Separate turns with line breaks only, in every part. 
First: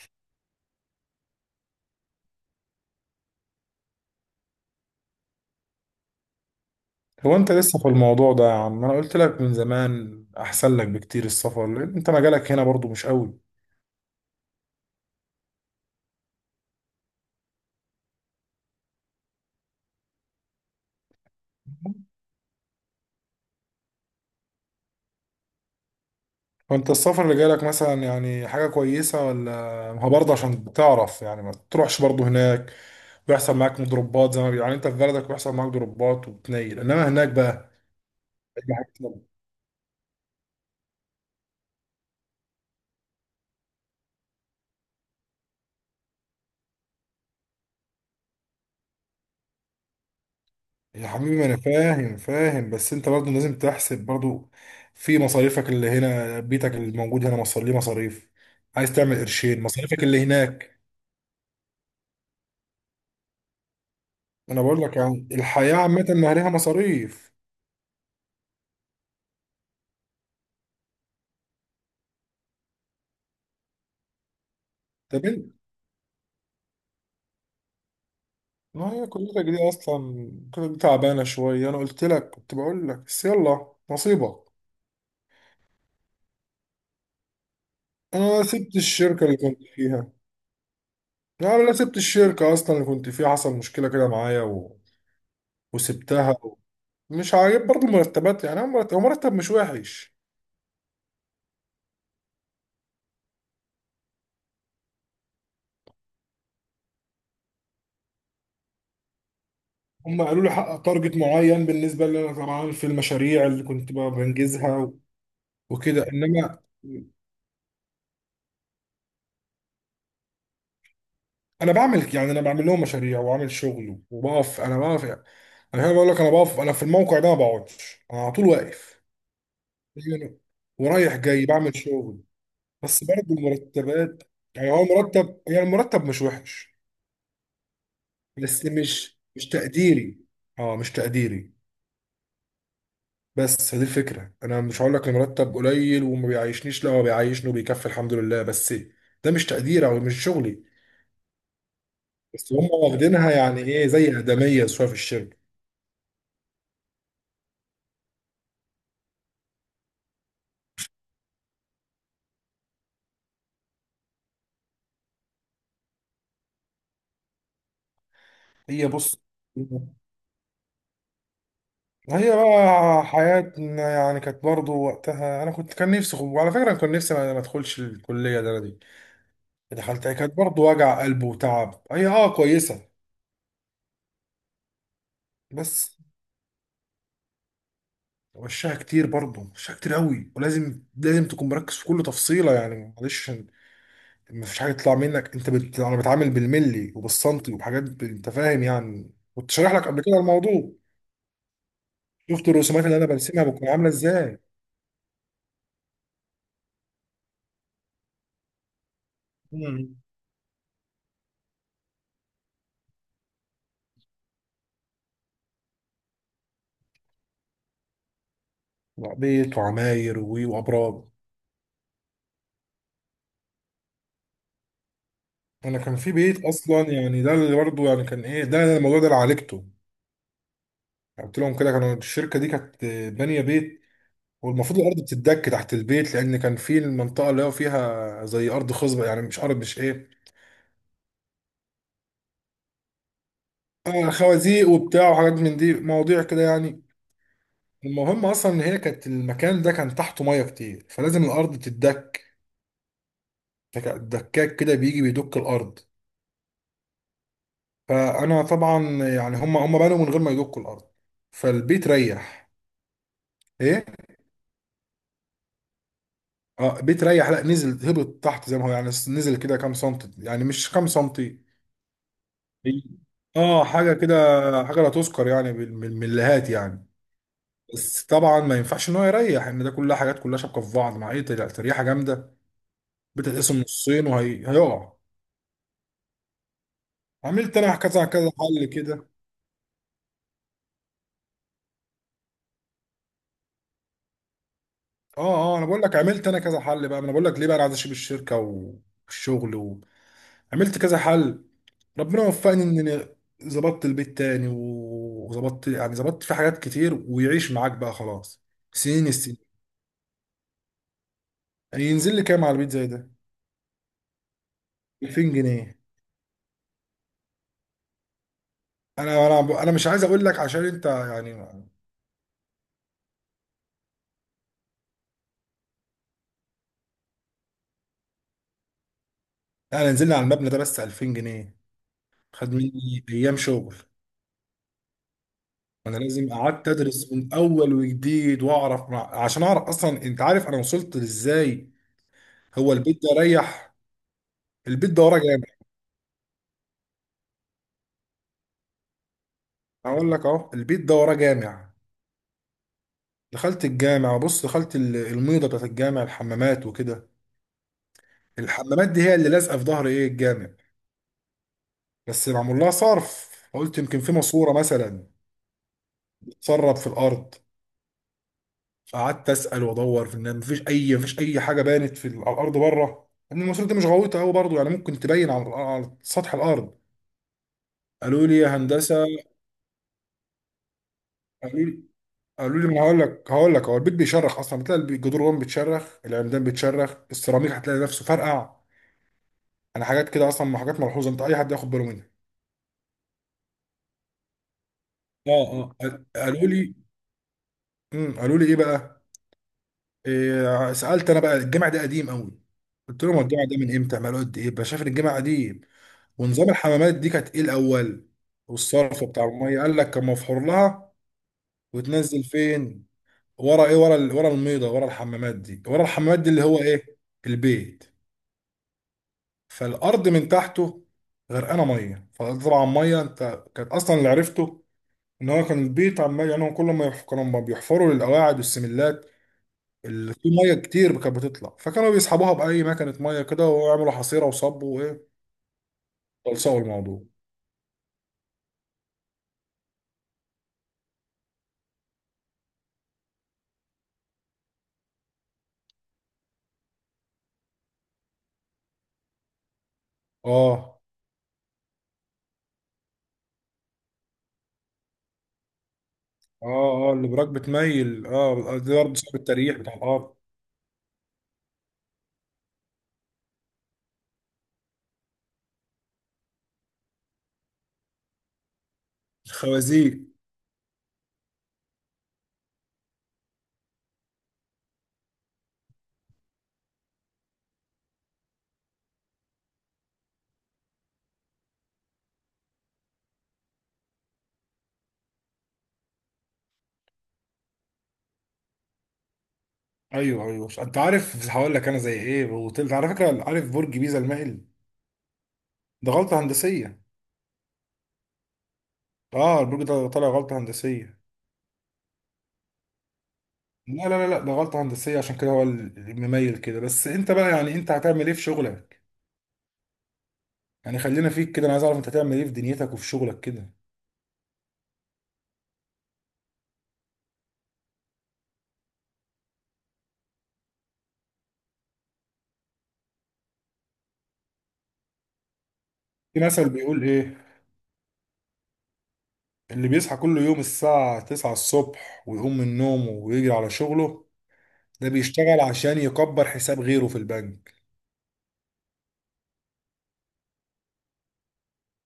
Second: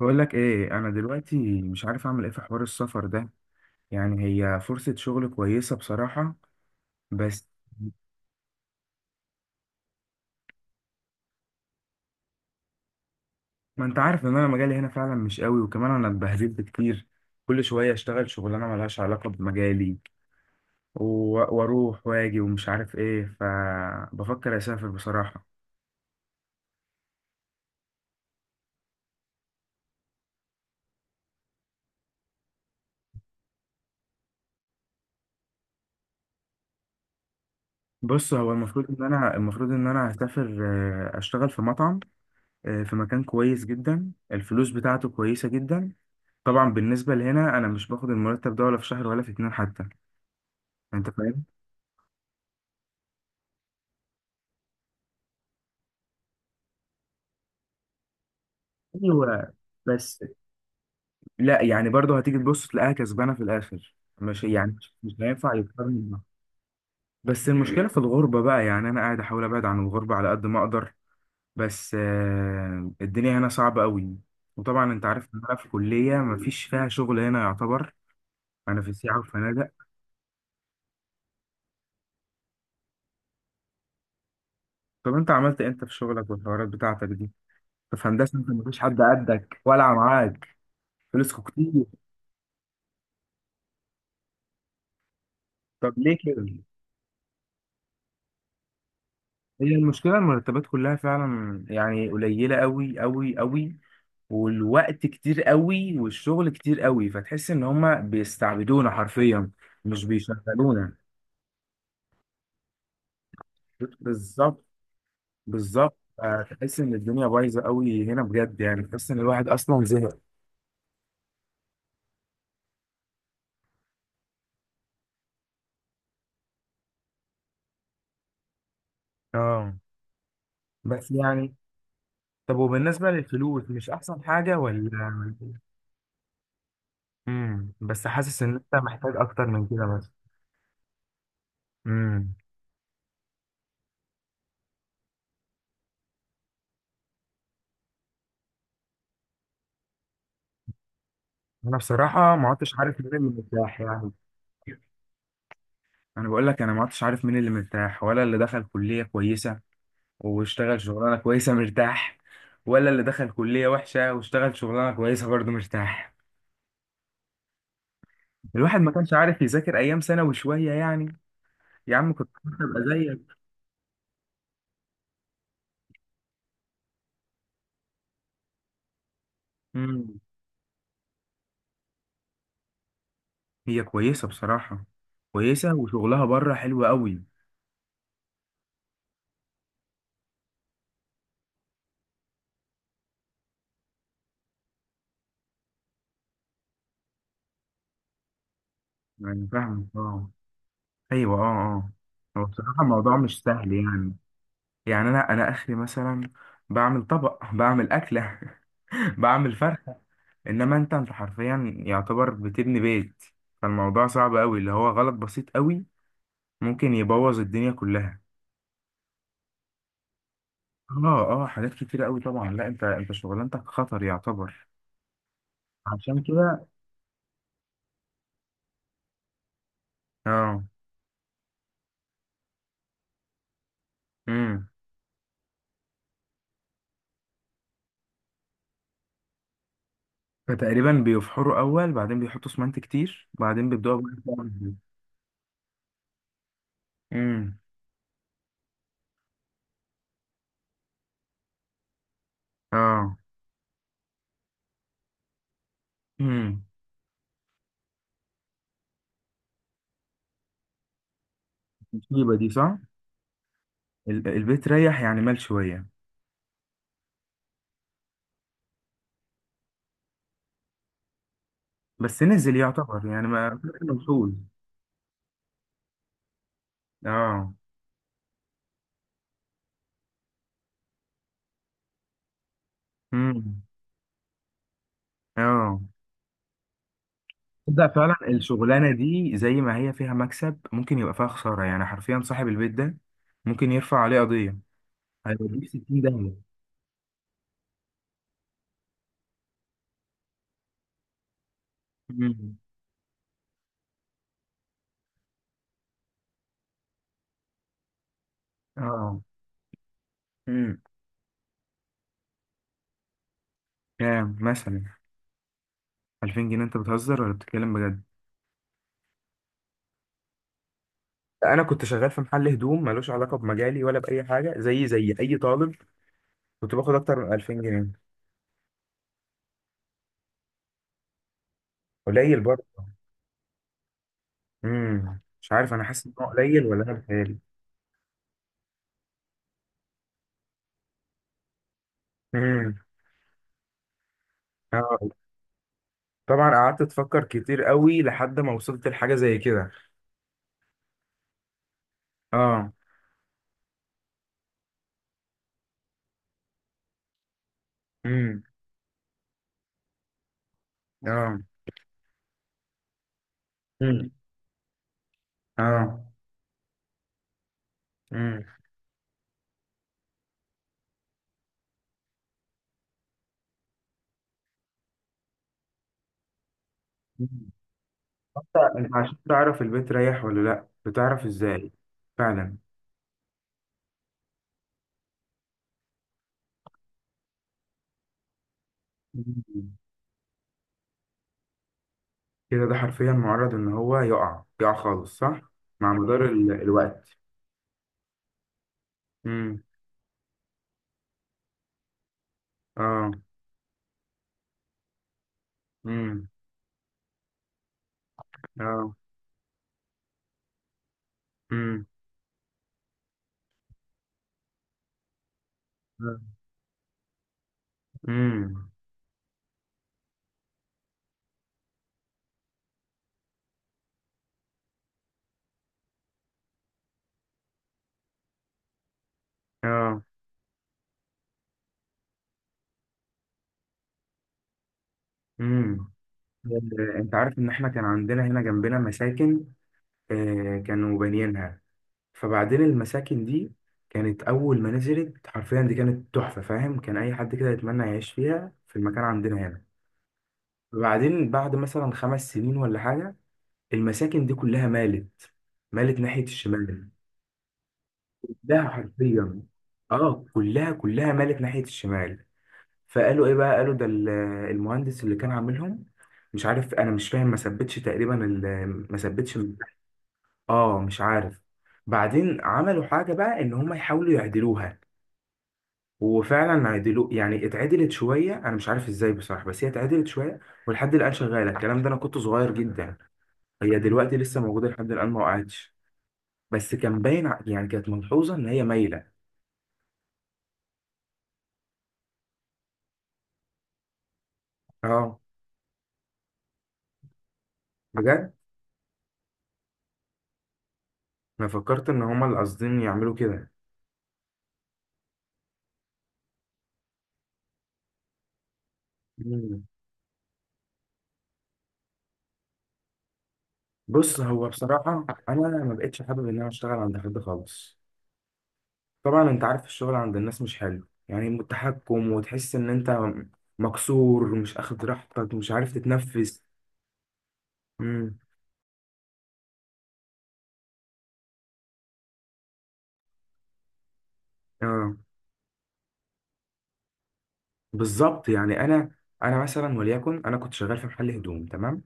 بقول لك ايه، انا دلوقتي مش عارف اعمل ايه في حوار السفر ده. يعني هي فرصة شغل كويسة بصراحة،
هو
بس.
انت لسه في الموضوع ده يا عم؟ انا قلت لك من زمان احسن لك بكتير السفر، لان انت مجالك هنا برضو مش قوي.
ما انت عارف ان انا مجالي هنا فعلا مش قوي، وكمان انا اتبهدلت كتير. كل شوية اشتغل شغلانة ملهاش علاقة بمجالي واروح واجي ومش عارف ايه، فبفكر اسافر بصراحة.
فانت السفر اللي جالك مثلا يعني حاجة كويسة ولا؟ ما هو برضه عشان تعرف، يعني ما تروحش برضه هناك. بيحصل معاك مضروبات زي ما يعني انت في بلدك بيحصل معاك ضربات وبتنيل، انما هناك بقى
بص، هو
هيبقى
المفروض
حاجة
ان
تانية.
انا هسافر. آه، اشتغل في مطعم. آه، في مكان كويس جدا، الفلوس بتاعته كويسة جدا. طبعا بالنسبة لهنا انا مش باخد المرتب ده ولا في شهر ولا في اتنين حتى.
يا
انت
حبيبي
فاهم.
ما انا فاهم، بس انت برضه لازم تحسب برضه في مصاريفك اللي هنا، بيتك الموجود هنا مصاري ليه مصاريف، عايز تعمل
ايوه،
قرشين، مصاريفك
بس.
اللي هناك.
لا يعني برضه هتيجي تبص تلاقيها كسبانه في الاخر. مش
انا
يعني
بقول
مش
لك
مش
يعني
هينفع
الحياه
يقارن
عامه
بها.
ما ليها مصاريف.
بس المشكله في الغربه بقى، يعني انا قاعد احاول ابعد عن الغربه على قد ما اقدر. بس الدنيا هنا صعبه قوي. وطبعا انت
طب
عارف ان
انت،
انا في كليه مفيش فيها شغل هنا يعتبر. انا في
ما هي
سياحه
كليتك دي
وفنادق.
اصلا كانت تعبانه شويه، انا قلت لك كنت بقول لك بس يلا نصيبك.
طب انت عملت إيه انت في شغلك والحوارات بتاعتك دي؟ طب في هندسه
انا
انت
سبت
مفيش حد
الشركه اللي كنت
قدك ولا
فيها.
معاك؟ فلوسكوا
لا
كتير.
لا سبت الشركه اصلا اللي كنت فيها، حصل مشكله كده معايا
طب ليه
وسبتها.
كده؟
مش عاجب برضو المرتبات، يعني أنا مرتب، هو مرتب مش
هي
وحش.
المشكلة المرتبات كلها فعلا يعني قليلة قوي قوي قوي، والوقت كتير قوي والشغل كتير قوي، فتحس ان هما بيستعبدونا حرفيا، مش
هم قالوا لي حقق
بيشغلونا.
تارجت معين، بالنسبه لي انا طبعا في المشاريع اللي كنت بقى
بالظبط،
بنجزها
بالظبط.
وكده،
آه،
انما
تحس ان الدنيا بايظة قوي هنا بجد، يعني تحس ان الواحد اصلا زهق.
انا بعمل، يعني انا بعمل لهم مشاريع واعمل شغل وبقف، انا بقف يعني، انا هنا بقول لك انا بقف، انا في الموقع ده ما بقعدش انا، على طول واقف
اه،
يعني،
بس
ورايح جاي
يعني.
بعمل شغل.
طب
بس
وبالنسبة
برضه
للفلوس مش
المرتبات،
أحسن حاجة
يعني هو
ولا؟
مرتب، يعني المرتب مش وحش،
بس حاسس إن
بس
أنت محتاج
مش
أكتر
مش
من كده، بس.
تقديري، اه مش تقديري.
امم.
بس هذه الفكره، انا مش هقول لك المرتب قليل وما بيعيشنيش، لا هو بيعيشني وبيكفي الحمد لله، بس ده مش تقديري او مش شغلي.
أنا بصراحة ما
بس هم
عدتش عارف مين
واخدينها
اللي
يعني
مرتاح
ايه
يعني.
زي ادميه شويه في الشركه.
انا بقول لك انا ما عدتش عارف مين اللي مرتاح، ولا اللي دخل كلية كويسة واشتغل شغلانة كويسة مرتاح، ولا اللي دخل كلية وحشة واشتغل شغلانة كويسة برضه مرتاح. الواحد
هي
ما كانش
بص،
عارف يذاكر ايام ثانوي شوية يعني. يا عم كنت
هي
ابقى
بقى
زيك.
حياتنا يعني كانت برضه وقتها، انا كنت كان نفسي وعلى فكره أنا كان نفسي ما ادخلش الكليه ده، أنا دي دخلتها
امم.
كانت برضه وجع قلب وتعب. هي اه كويسه.
هي كويسة بصراحة، كويسة
بس
وشغلها بره حلو قوي.
وشها كتير برضه، وشها كتير قوي، ولازم لازم تكون مركز في كل تفصيله، يعني معلش، ما فيش حاجه تطلع منك. انت انا بتعامل بالملي وبالسنتي وبحاجات انت فاهم، يعني
يعني
كنت شارح لك
فاهم،
قبل كده
اه.
الموضوع.
ايوه، اه. اه. هو
شفت
بصراحة
الرسومات اللي انا
الموضوع مش
برسمها بتكون
سهل
عامله
يعني.
ازاي.
يعني انا اخري مثلا بعمل طبق، بعمل اكلة، بعمل
مم.
فرخة. انما انت حرفيا يعتبر بتبني بيت. فالموضوع صعب قوي، اللي هو غلط بسيط قوي ممكن يبوظ الدنيا كلها.
وعبيط وعماير وابراج.
اه، اه، حاجات كتيرة قوي طبعا. لا، انت شغلانتك خطر يعتبر.
انا كان في
عشان
بيت
كده.
اصلا يعني، ده اللي برضه يعني كان ايه، ده الموضوع ده اللي عالجته.
اه.
قلت لهم كده، كانوا الشركه دي كانت بانيه بيت،
امم.
والمفروض الارض بتتدك تحت البيت، لان كان في المنطقه اللي هو فيها زي ارض خصبه يعني، مش ارض مش ايه،
فتقريبا بيفحروا اول، بعدين بيحطوا اسمنت كتير، بعدين بيبداوا
آه
بقى.
خوازيق وبتاع وحاجات من دي مواضيع كده يعني.
امم.
المهم اصلا ان هي كانت المكان ده كان تحته ميه كتير، فلازم الارض تتدك.
اه.
الدكاك كده بيجي بيدك الارض.
امم.
فانا طبعا يعني هم بنوا من غير ما يدكوا الارض، فالبيت
مصيبة دي،
ريح.
صح.
ايه؟
البيت ريح يعني، مال شوية.
اه بتريح، لا نزل، هبط تحت زي ما هو يعني، نزل كده كام سنتي، يعني مش كام سنتي.
بس نزل
هي-
يعتبر يعني، ما
اه حاجه كده،
مفهوش.
حاجه لا تذكر يعني من المليهات يعني.
اه.
بس طبعا ما ينفعش ان هو يريح، ان ده كلها حاجات كلها شابكه في بعض مع ايه تريحه جامده، بتتقسم
امم.
نصين وهيقع.
اه،
عملت انا
ده
كذا
فعلا
كذا حل
الشغلانه
كده.
دي زي ما هي فيها مكسب ممكن يبقى فيها خساره، يعني حرفيا صاحب البيت ده ممكن يرفع عليه قضيه.
اه اه،
هيوديه
انا بقول
60
لك عملت انا
داهيه.
كذا حل، بقى ما انا بقول لك ليه بقى، انا عايز اسيب الشركه والشغل. عملت كذا حل، ربنا
مم.
وفقني ان أنا ظبطت البيت تاني وظبطت، يعني ظبطت في حاجات كتير، ويعيش معاك بقى خلاص سنين
اه.
السنين.
امم.
يعني ينزل لي كام على البيت زي ده؟
كام مثلا؟
2000 جنيه.
2000 جنيه؟ انت بتهزر ولا بتتكلم بجد؟
انا مش عايز اقول لك عشان انت يعني،
انا كنت شغال في محل هدوم ملوش علاقه بمجالي ولا باي حاجه، زي اي طالب، كنت باخد اكتر من 2000 جنيه.
انا نزلنا على المبنى ده بس 2000 جنيه.
قليل
خد
برضه.
مني ايام شغل.
مش عارف، انا
انا
حاسس ان هو
لازم
قليل
قعدت
ولا انا
ادرس من
بتهيألي.
اول وجديد واعرف عشان اعرف اصلا، انت عارف انا وصلت لازاي. هو
امم.
البيت ده ريح، البيت
اه.
ده وراه جامع.
طبعا قعدت افكر كتير قوي لحد ما وصلت لحاجه زي كده.
اقول لك اهو، البيت ده وراه جامع.
اه.
دخلت الجامع، بص دخلت الميضه بتاعت الجامع، الحمامات وكده.
امم.
الحمامات دي هي اللي لازقه في ظهر ايه؟ الجامع.
اه.
بس معمول لها صرف، قلت يمكن
امم.
في ماسوره مثلا
اه.
تسرب في الارض.
امم.
فقعدت اسال وادور في ان مفيش اي حاجه بانت في على الارض بره، ان الماسوره دي مش غويطه قوي برضه يعني، ممكن تبين على على سطح الارض. قالوا لي
انت
يا
انت
هندسه،
عشان تعرف البيت رايح ولا لا بتعرف
قالوا
ازاي؟
لي
فعلا.
قالوا لي ما هقول لك، هو البيت بيشرخ اصلا، بتلاقي الجدران جوه بتشرخ، العمدان بتشرخ، السيراميك هتلاقي نفسه فرقع.
مم.
انا حاجات كده اصلا، حاجات ملحوظه، انت اي حد ياخد باله منها.
كده، ده حرفيا معرض ان هو يقع، يقع خالص صح.
اه
مع
اه
مدار
قالوا لي،
الوقت.
قالوا لي ايه بقى؟
امم.
إيه سالت انا بقى، الجامع ده قديم قوي، قلت
اه.
لهم هو الجامع ده من امتى عملوا؟ قد ايه بقى شايف ان الجامع قديم؟
امم.
ونظام الحمامات دي كانت ايه الاول،
اه.
والصرف بتاع الميه قال لك كان مفحور لها
امم.
وتنزل فين؟ ورا ايه؟ ورا ورا الميضه، ورا الحمامات دي، ورا الحمامات دي اللي هو ايه؟ البيت.
امم.
فالارض من تحته غرقانه ميه، فطبعا ميه انت كانت اصلا اللي عرفته، ان هو كان البيت عمال يعني، هو كل ما كانوا ما بيحفروا للقواعد والسملات
اه.
في ميه كتير كانت بتطلع، فكانوا بيسحبوها باي مكنه ميه كده، ويعملوا حصيره وصبوا وايه،
امم.
خلصوا الموضوع.
انت عارف ان احنا كان عندنا هنا جنبنا مساكن؟ آه، كانوا بانيينها. فبعدين المساكن دي كانت أول ما نزلت حرفيا دي كانت تحفة، فاهم، كان أي حد كده يتمنى يعيش فيها في المكان عندنا هنا.
اه
وبعدين بعد مثلا 5 سنين ولا حاجة، المساكن دي كلها مالت. مالت ناحية الشمال.
اه اه اللي براك بتميل، اه
كلها
دي برضه سبب
حرفيا.
التريح بتاع الارض.
اه، كلها كلها مالت ناحية الشمال. فقالوا ايه بقى، قالوا ده المهندس اللي كان عاملهم مش عارف، انا مش فاهم، ما ثبتش تقريبا ما ثبتش.
خوازيق.
اه، مش عارف. بعدين عملوا حاجة بقى، ان هم يحاولوا يعدلوها. وفعلا عدلوا يعني، اتعدلت شويه، انا مش عارف ازاي بصراحه، بس هي اتعدلت شويه ولحد الان شغاله الكلام ده. انا كنت صغير جدا. هي دلوقتي لسه موجوده لحد الان، ما وقعتش. بس كان باين يعني كانت ملحوظه ان هي مايله.
ايوه ايوه، انت عارف هقول لك انا زي ايه، وطلت على فكره، عارف برج بيزا المائل؟
اه،
ده غلطه هندسيه،
بجد.
اه البرج ده طالع غلطه هندسيه.
انا فكرت ان هما اللي قاصدين يعملوا كده.
لا ده غلطه هندسيه، عشان كده هو المميل كده. بس انت بقى، يعني انت هتعمل ايه في شغلك؟
مم.
يعني خلينا فيك كده، انا عايز اعرف انت هتعمل ايه في دنيتك وفي شغلك كده.
بص، هو بصراحه انا ما بقتش حابب ان انا اشتغل عند حد خالص. طبعا انت عارف الشغل عند الناس مش حلو، يعني متحكم، وتحس ان انت مكسور، مش اخد راحتك، مش عارف
في
تتنفس.
مثل بيقول ايه؟
امم.
اللي بيصحى كل يوم الساعة 9 الصبح ويقوم من نومه ويجري على شغله، ده
اه.
بيشتغل عشان يكبر حساب غيره في البنك.
بالظبط يعني انا مثلا وليكن انا كنت شغال في محل هدوم، تمام.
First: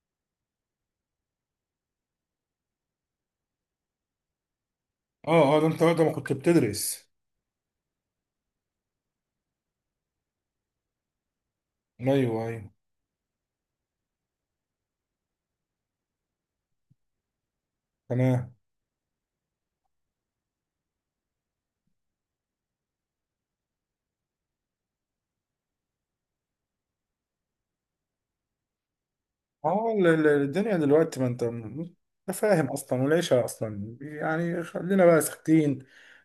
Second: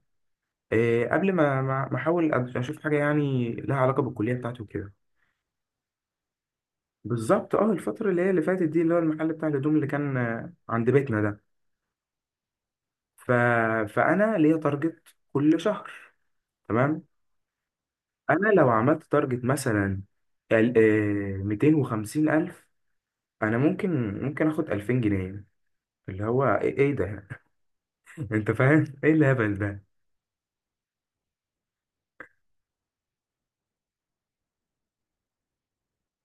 إيه، قبل ما احاول اشوف حاجه يعني لها علاقه بالكليه بتاعتي وكده.
اه اه، ده انت وقت ما كنت بتدرس.
بالظبط، اه الفتره اللي هي اللي فاتت دي اللي هو المحل بتاع الهدوم اللي كان عند بيتنا ده.
ايوه ايوه.
ف... فانا ليا تارجت كل شهر، تمام. انا
تمام.
لو عملت تارجت مثلا 250 الف، انا ممكن اخد 2000 جنيه، اللي هو ايه، إيه ده، انت فاهم ايه الهبل ده؟
اه الدنيا دلوقتي، ما انت انت فاهم اصلا، والعيشة اصلا يعني خلينا بقى ساكتين،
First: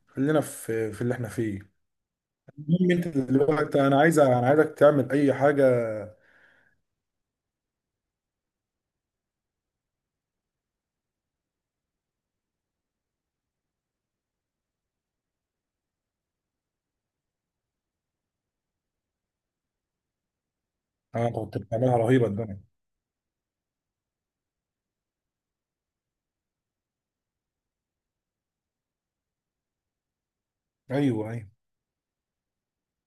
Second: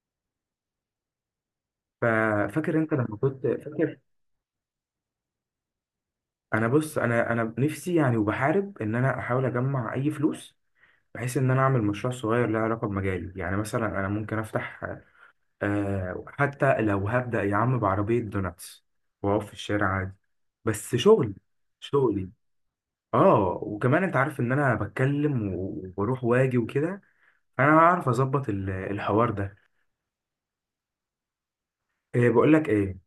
خلينا في اللي احنا فيه.
ففاكر
المهم
انت
انت
لما كنت
دلوقتي،
فاكر.
انا عايزك تعمل اي حاجة.
انا بص، انا نفسي يعني، وبحارب ان انا احاول اجمع اي فلوس، بحيث ان انا اعمل مشروع صغير له علاقه بمجالي. يعني مثلا انا ممكن افتح، آه، حتى لو هبدا يا عم بعربيه دوناتس، واقف في الشارع عادي، بس
انا
شغل.
كنت بتعملها رهيبة
شغلي.
الدنيا.
اه. وكمان انت عارف ان انا بتكلم وبروح واجي وكده، فانا هعرف اظبط الحوار ده.
ايوه ايوه.
إيه، بقول لك ايه؟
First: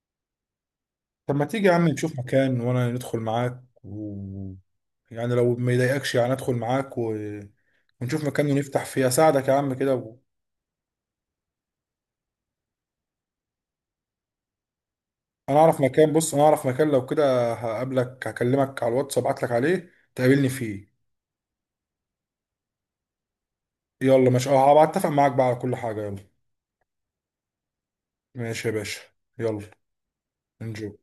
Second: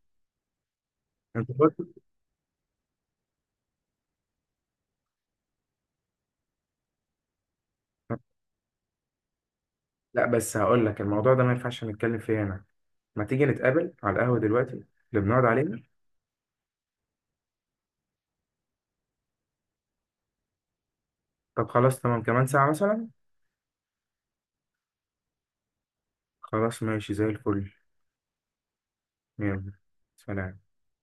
طب ما
انت
تيجي يا
برضه.
عم نشوف مكان وانا ندخل معاك يعني لو ما يضايقكش يعني ادخل معاك ونشوف مكان ونفتح فيه، اساعدك يا عم كده
لا، بس هقول لك الموضوع ده ما ينفعش نتكلم فيه هنا. ما تيجي نتقابل على القهوه دلوقتي اللي بنقعد
انا اعرف
عليه.
مكان، بص انا اعرف مكان، لو كده هقابلك، هكلمك على الواتس ابعت لك عليه تقابلني فيه.
طب خلاص، تمام، كمان ساعة مثلا.
يلا ماشي، اه هبقى اتفق معاك بقى على كل حاجة. يلا.
خلاص ماشي زي الفل.
ماشي يا باشا. يلا.
يلا. سلام.
انجو.